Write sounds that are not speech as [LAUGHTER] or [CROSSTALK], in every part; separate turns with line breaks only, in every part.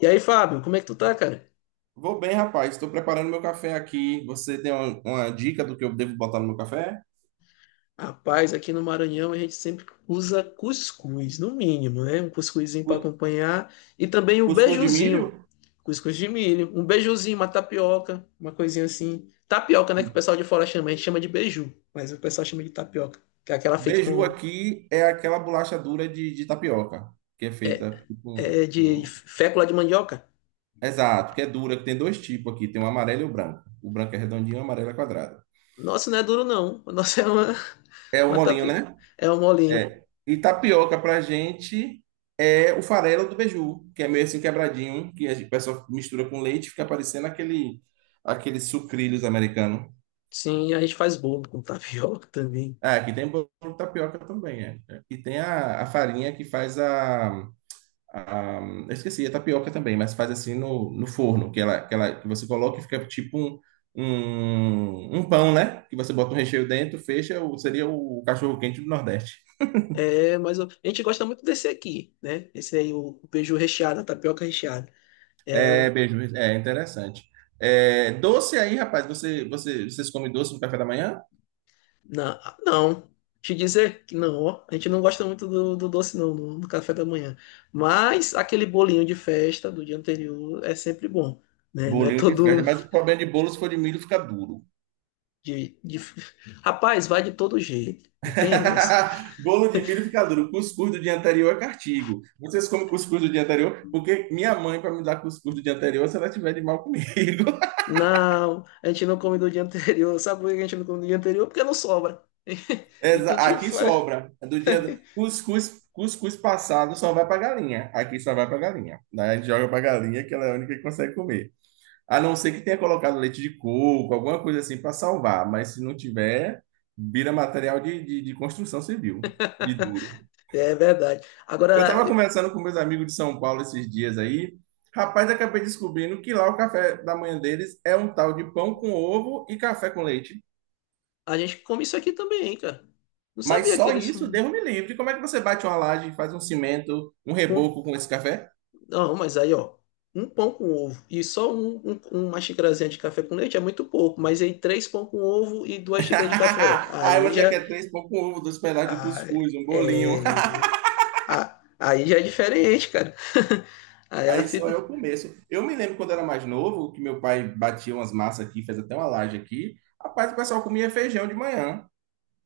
E aí, Fábio, como é que tu tá, cara?
Vou bem, rapaz. Estou preparando meu café aqui. Você tem uma dica do que eu devo botar no meu café?
Rapaz, aqui no Maranhão a gente sempre usa cuscuz, no mínimo, né? Um cuscuzinho para
Cu-
acompanhar e também um
Cuscuz de milho?
beijuzinho, cuscuz de milho, um beijuzinho, uma tapioca, uma coisinha assim. Tapioca, né? Que o pessoal de fora chama, a gente chama de beiju, mas o pessoal chama de tapioca, que é aquela feita
Beiju
com
aqui é aquela bolacha dura de tapioca, que é feita tipo com...
é, de
com-
fécula de mandioca.
Exato, que é dura, que tem dois tipos aqui. Tem o amarelo e o branco. O branco é redondinho, o amarelo é quadrado.
Nossa, não é duro não, [LAUGHS] o nosso é uma,
É o
uma
molinho,
tapioca,
né?
é um molinho.
É. E tapioca pra gente é o farelo do beiju, que é meio assim quebradinho, que o pessoal mistura com leite e fica parecendo aquele, aqueles sucrilhos americanos.
Sim, a gente faz bolo com tapioca também.
Ah, aqui tem bolo de tapioca também, é. É. E tem a farinha que faz a. Eu esqueci, a tapioca também, mas faz assim no forno, que ela, que você coloca e fica tipo um pão, né? Que você bota um recheio dentro, fecha, seria o cachorro-quente do Nordeste.
É, mas eu- a gente gosta muito desse aqui, né? Esse aí, o beiju recheado, a tapioca recheada. É,
É,
o,
beijo, é interessante. É, doce aí, rapaz, vocês comem doce no café da manhã?
na não, te dizer que não, ó, a gente não gosta muito do doce, não, no do café da manhã. Mas aquele bolinho de festa do dia anterior é sempre bom, né? Não é
Bolinho de
todo
festa,
um
mas o problema de bolo, se for de milho, fica duro.
de... Rapaz, vai de todo jeito, não tem essa.
[LAUGHS] Bolo de milho fica duro. Cuscuz do dia anterior é cartigo. Vocês comem cuscuz do dia anterior? Porque minha mãe, para me dar cuscuz do dia anterior, se ela tiver de mal comigo. [LAUGHS]
Não, a gente não come do dia anterior. [LAUGHS] Sabe por que a gente não come do dia anterior? Porque não sobra. E que a gente
Aqui
faz.
sobra. Cuscuz passado só vai para galinha. Aqui só vai para galinha, né? A gente joga para galinha, que ela é a única que consegue comer. A não ser que tenha colocado leite de coco, alguma coisa assim para salvar. Mas se não tiver, vira material de construção civil, de duro.
É verdade.
Eu
Agora,
estava conversando com meus amigos de São Paulo esses dias aí. Rapaz, acabei descobrindo que lá o café da manhã deles é um tal de pão com ovo e café com leite.
a gente come isso aqui também, hein, cara. Não
Mas
sabia que
só
eles.
isso, Deus me livre. Como é que você bate uma laje, faz um cimento, um
Com...
reboco com esse café?
Não, mas aí, ó. Um pão com ovo e só uma xicrazinha de café com leite é muito pouco, mas aí três pão com ovo e duas xícaras de café.
[LAUGHS] Aí
Aí
você
já.
quer três pão com ovo, dois pedaços de
ah,
cuscuz, um bolinho. [LAUGHS]
é, ah, aí já é diferente, cara. [LAUGHS] Aí ela
Aí só
fica.
é o começo. Eu me lembro quando era mais novo, que meu pai batia umas massas aqui, fez até uma laje aqui. Rapaz, o pessoal comia feijão de manhã.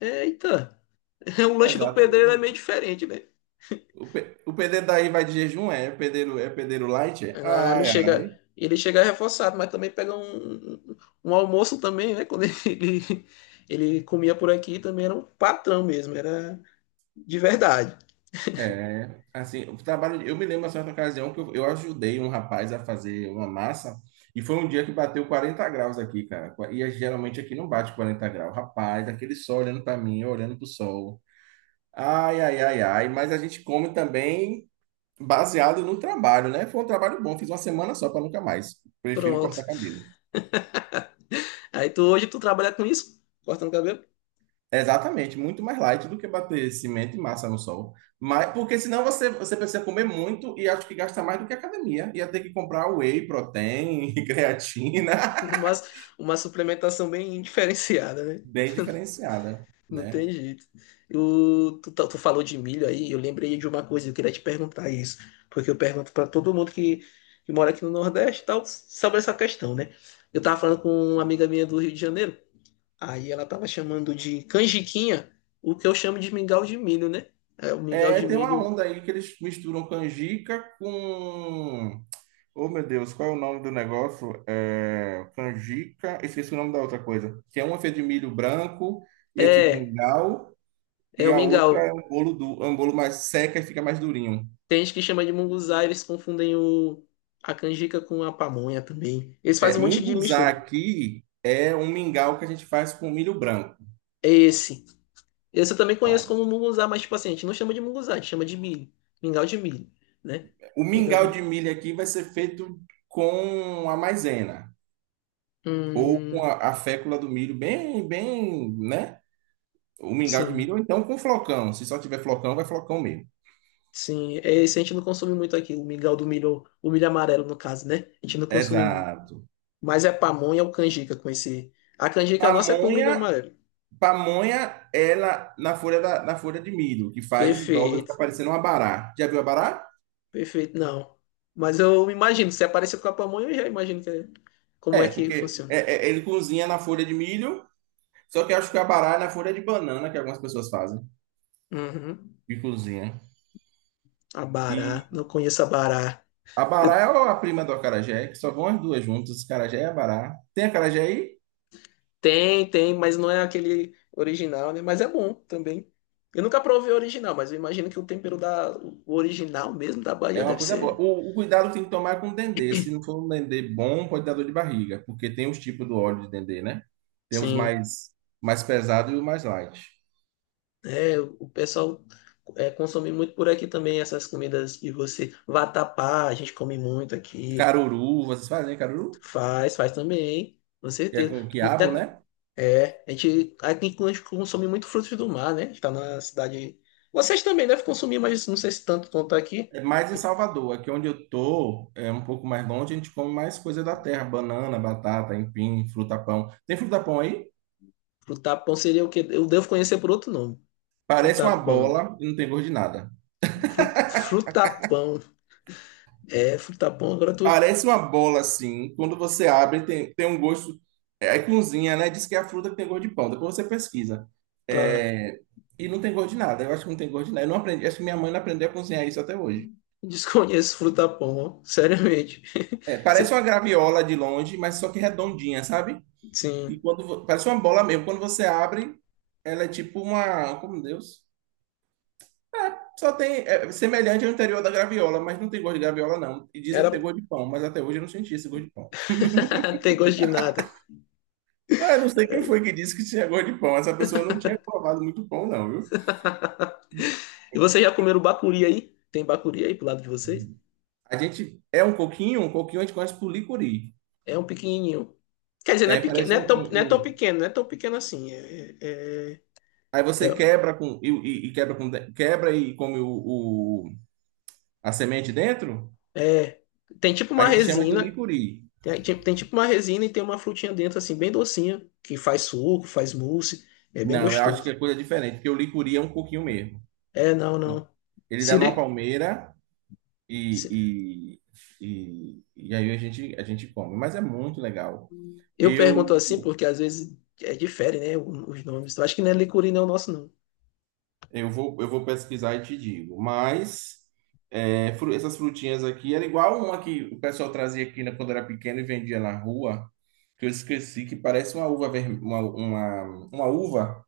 Eita, [LAUGHS] o lanche do pedreiro é meio
Exatamente.
diferente, né?
O pedreiro daí vai de jejum, é? O pedreiro, é pedreiro light? É?
Ah, ele
Ai,
chega,
ai.
ele chega reforçado, mas também pega um almoço também, né? Quando [LAUGHS] ele comia por aqui, também era um patrão mesmo, era de verdade.
É, assim, o trabalho. Eu me lembro, uma certa ocasião, que eu ajudei um rapaz a fazer uma massa, e foi um dia que bateu 40 graus aqui, cara. Geralmente aqui não bate 40 graus. Rapaz, aquele sol olhando para mim, eu olhando pro sol. Ai, ai, ai, ai. Mas a gente come também baseado no trabalho, né? Foi um trabalho bom, fiz uma semana só para nunca mais. Prefiro
Pronto.
cortar cabelo.
Aí tu hoje tu trabalha com isso, cortando cabelo,
Exatamente, muito mais light do que bater cimento e massa no sol. Mas, porque senão você precisa comer muito e acho que gasta mais do que a academia. Ia ter que comprar whey protein, [LAUGHS] creatina,
[LAUGHS] mas uma suplementação bem diferenciada, né?
bem diferenciada,
Não tem
né?
jeito. O, tu, tá- tu falou de milho aí, eu lembrei de uma coisa, eu queria te perguntar isso, porque eu pergunto para todo mundo que mora aqui no Nordeste e tal, sobre essa questão, né? Eu tava falando com uma amiga minha do Rio de Janeiro. Aí ela tava chamando de canjiquinha, o que eu chamo de mingau de milho, né? É, o mingau
É,
de
tem uma
milho.
onda aí que eles misturam canjica com... Oh, meu Deus, qual é o nome do negócio? É, canjica, esqueci o nome da outra coisa. Que é uma feita de milho branco e é tipo um
É,
mingau,
é
e
o
a outra é
mingau.
um bolo, do, é um bolo mais seca e fica mais durinho.
Tem gente que chama de munguzá, eles confundem o, a canjica com a pamonha também. Eles
É,
fazem um monte de
munguzá
mistura.
aqui é um mingau que a gente faz com milho branco.
É esse. Esse eu também conheço
Tá?
como munguzá, mas tipo assim, a gente não chama de munguzá, a gente chama de milho. Mingau de milho, né?
O
Mingau de
mingau de
milho.
milho aqui vai ser feito com a maisena ou com
Hum,
a fécula do milho, bem, bem, né? O mingau de
sim.
milho, ou então com flocão. Se só tiver flocão, vai flocão mesmo.
Sim, é esse a gente não consome muito aqui, o mingau do milho, o milho amarelo no caso, né? A gente não consome muito.
Exato.
Mas é pamonha ou canjica com esse. A canjica nossa é com milho
Pamonha,
amarelo.
pamonha, ela na folha da, na folha de milho, que faz e dobra, fica
Perfeito,
parecendo um abará. Já viu abará?
perfeito, não. Mas eu imagino, se aparecer com a pamonha, eu já imagino que é- como é
É,
que
porque
funciona.
ele cozinha na folha de milho. Só que eu acho que a bará é na folha de banana que algumas pessoas fazem
Uhum.
e cozinham.
A
E
bará, não conheço a bará.
a
Eu-
bará é a prima do acarajé, que só vão as duas juntas, acarajé e abará. Tem acarajé aí?
tem, tem, mas não é aquele original, né? Mas é bom também. Eu nunca provei o original, mas eu imagino que o tempero da o original mesmo da Bahia
É uma
deve
coisa boa.
ser.
O cuidado que tem que tomar é com o dendê. Se não for um dendê bom, pode dar dor de barriga, porque tem os tipos do óleo de dendê, né? Temos
Sim.
mais mais pesado e o mais light.
É, o pessoal é, consome muito por aqui também essas comidas que você vatapá, a gente come muito aqui.
Caruru, vocês fazem caruru?
Faz, faz também, com
Que é
certeza.
com quiabo,
Muita-
né?
é, a gente aqui a gente consome muito frutos do mar, né? A gente tá na cidade. Vocês também devem consumir, mas não sei se tanto quanto aqui.
É mais em Salvador, aqui onde eu tô, é um pouco mais longe, a gente come mais coisa da terra, banana, batata, empim, fruta-pão. Tem fruta-pão aí?
Frutapão seria o que eu devo conhecer por outro nome.
Parece uma
Frutapão.
bola e não tem gosto de nada.
Fru- frutapão. É, frutapão. Agora tu
Parece uma bola assim, quando você abre tem, tem um gosto, é, aí cozinha, né? Diz que é a fruta que tem gosto de pão, depois você pesquisa.
tá.
É, e não tem gosto de nada, eu acho que não tem gosto de nada. Eu não aprendi, acho que minha mãe não aprendeu a cozinhar isso até hoje.
Desconheço frutapão, ó. Seriamente.
É,
[LAUGHS]
parece
Se-
uma graviola de longe, mas só que redondinha, sabe? E
sim.
parece uma bola mesmo, quando você abre, ela é tipo uma, como Deus. Só tem é semelhante ao interior da graviola, mas não tem gosto de graviola não. E dizem que
Era.
tem gosto de pão, mas até hoje eu não senti esse gosto de pão.
[LAUGHS] Tem gosto de nada.
Ah, eu não sei quem foi que disse que tinha gosto de pão. Essa pessoa não tinha provado muito pão não, viu?
[LAUGHS] E vocês já comeram bacuri aí? Tem bacuri aí pro lado de vocês?
A gente é um coquinho a gente conhece por licuri.
É um pequenininho. Quer dizer, não é
É,
pequeno,
parece
não é
um,
tão,
um-
não é tão
um-
pequeno, não é tão pequeno assim. É, é,
Aí você
é-
quebra com e quebra com de- quebra e come o- a semente dentro.
é- é, tem tipo
A
uma
gente chama de
resina,
licuri.
tem tipo uma resina e tem uma frutinha dentro assim, bem docinha, que faz suco, faz mousse, é bem
Não, eu acho que
gostoso.
é coisa diferente, porque o licuri é um coquinho mesmo.
É, não, não.
Ele dá numa
Siri,
palmeira
se-
e, e aí a gente come. Mas é muito legal.
eu pergunto
Eu,
assim porque às vezes é difere, né, os nomes. Eu acho que não é licuri não, é o nosso não.
eu vou pesquisar e te digo. Mas é, essas frutinhas aqui era igual uma que o pessoal trazia aqui né, quando era pequeno e vendia na rua, que eu esqueci, que parece uma uva vermelha, uma uva,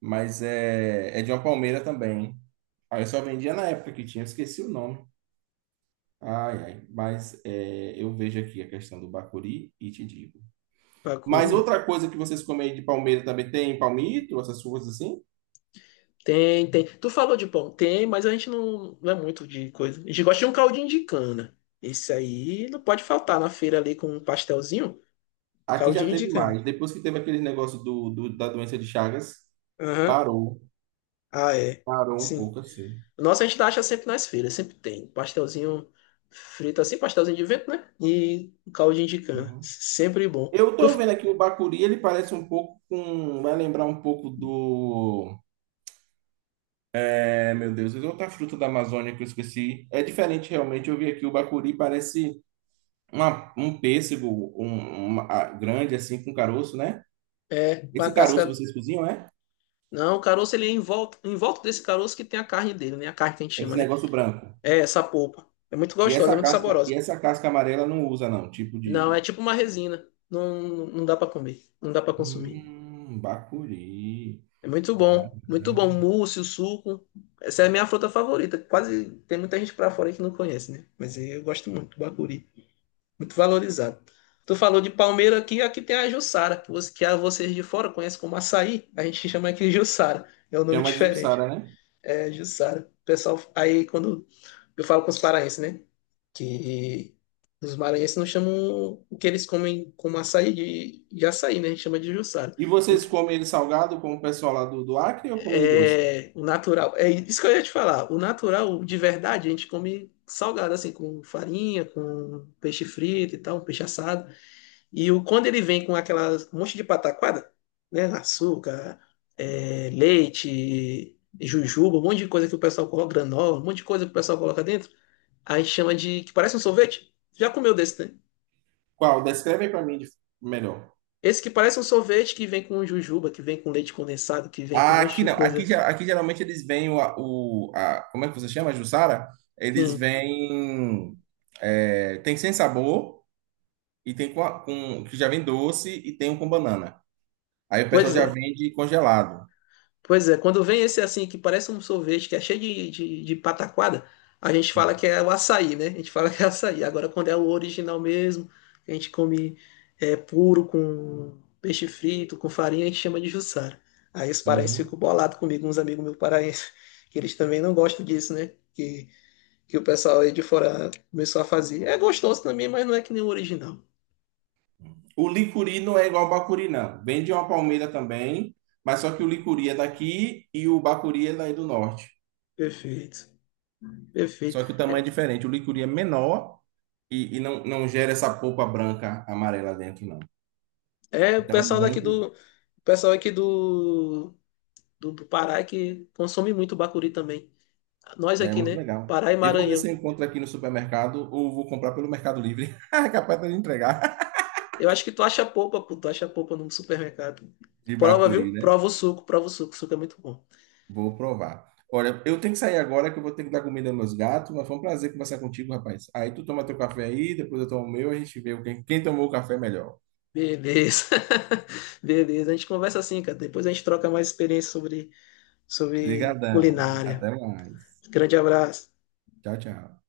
mas é de uma palmeira também. Aí eu só vendia na época que tinha, eu esqueci o nome. Ai, ai, mas é, eu vejo aqui a questão do Bacuri e te digo. Mas
Bacuri.
outra coisa que vocês comem aí de palmeira também, tem palmito, essas coisas assim?
Tem, tem. Tu falou de pão? Tem, mas a gente não, não é muito de coisa. A gente gosta de um caldinho de cana. Esse aí não pode faltar na feira ali com um pastelzinho.
Aqui já
Caldinho de
teve
cana.
mais. Depois que teve aquele negócio da doença de Chagas,
Aham.
parou,
Ah, é.
parou um
Sim.
pouco assim.
Nossa, a gente acha sempre nas feiras, sempre tem. Pastelzinho frito assim, pastelzinho de vento, né? E um caldinho de cana.
Uhum.
Sempre bom.
Eu
Tu-
tô vendo aqui o bacuri, ele parece um pouco com. Vai lembrar um pouco do. É, meu Deus, é outra fruta da Amazônia que eu esqueci. É diferente realmente. Eu vi aqui o bacuri, parece um pêssego grande assim, com caroço, né?
é, com a
Esse caroço
casca.
vocês cozinham, né?
Não, o caroço ele é em volta desse caroço que tem a carne dele, né? A carne que a gente
É? Esse
chama, né?
negócio branco.
É essa polpa. É muito gostosa, é muito
E
saborosa.
essa casca amarela não usa, não. Tipo
Não, é
de.
tipo uma resina. Não, não dá pra comer, não dá pra consumir.
Bacuri.
É muito
Da-
bom, muito bom. Mousse, o suco. Essa é a minha fruta favorita. Quase tem muita gente pra fora aí que não conhece, né? Mas eu gosto muito, bacuri. Muito valorizado. Tu falou de palmeira aqui, aqui tem a Jussara, que, você, que a vocês de fora conhecem como açaí. A gente chama aqui de Jussara. É um nome
Chama de
diferente.
Jussara, né?
É Jussara. O pessoal aí quando eu falo com os paraenses, né? Que os maranhenses não chamam o que eles comem como açaí de açaí, né? A gente chama de juçara.
E
O,
vocês
que-
comem ele salgado, como o pessoal lá do Acre, ou comem ele doce?
é, o natural. É isso que eu ia te falar. O natural, de verdade, a gente come salgado, assim, com farinha, com peixe frito e tal, um peixe assado. E o, quando ele vem com aquela um monte de pataquada, né? Açúcar, é, leite, jujuba, um monte de coisa que o pessoal coloca, granola, um monte de coisa que o pessoal coloca dentro. Aí chama de. Que parece um sorvete. Já comeu desse, né?
Qual? Descreve aí pra mim de- melhor.
Esse que parece um sorvete que vem com jujuba, que vem com leite condensado, que vem com um
Ah,
monte
aqui
de
não. Aqui,
coisa.
aqui geralmente eles vêm como é que você chama, jussara? Eles
Sim,
vêm, é, tem sem sabor e tem com, que já vem doce e tem um com banana. Aí o pessoal
pois
já
é.
vende congelado.
Pois é, quando vem esse assim, que parece um sorvete, que é cheio de pataquada, a gente fala que é o açaí, né? A gente fala que é açaí. Agora, quando é o original mesmo, que a gente come é, puro com peixe frito, com farinha, a gente chama de jussara. Aí os paraenses
Uhum.
ficam bolados comigo, uns amigos meus paraenses, que eles também não gostam disso, né? Que o pessoal aí de fora começou a fazer. É gostoso também, mas não é que nem o original.
O licuri não é igual ao bacuri, não. Vende uma palmeira também, mas só que o licuri é daqui e o bacuri é daí do norte.
Perfeito, perfeito.
Só que o tamanho é diferente. O licuri é menor e, não gera essa polpa branca amarela dentro, não.
É o
Então
pessoal daqui do, o pessoal aqui do Pará é que consome muito bacuri também. Nós
é
aqui,
muito
né?
legal.
Pará e
Eu vou ver se
Maranhão.
eu encontro aqui no supermercado ou vou comprar pelo Mercado Livre. [LAUGHS] Capaz de entregar
Eu acho que tu acha polpa, pô, tu acha polpa no supermercado.
de
Prova, viu?
bacuri, né?
Prova o suco é muito bom.
Vou provar. Olha, eu tenho que sair agora que eu vou ter que dar comida aos meus gatos, mas foi um prazer conversar contigo, rapaz. Aí tu toma teu café aí, depois eu tomo o meu, a gente vê quem tomou o café melhor.
Beleza. [LAUGHS] Beleza, a gente conversa assim, cara. Depois a gente troca mais experiência sobre, sobre
Obrigadão.
culinária.
Até mais.
Grande abraço.
Tchau, tchau.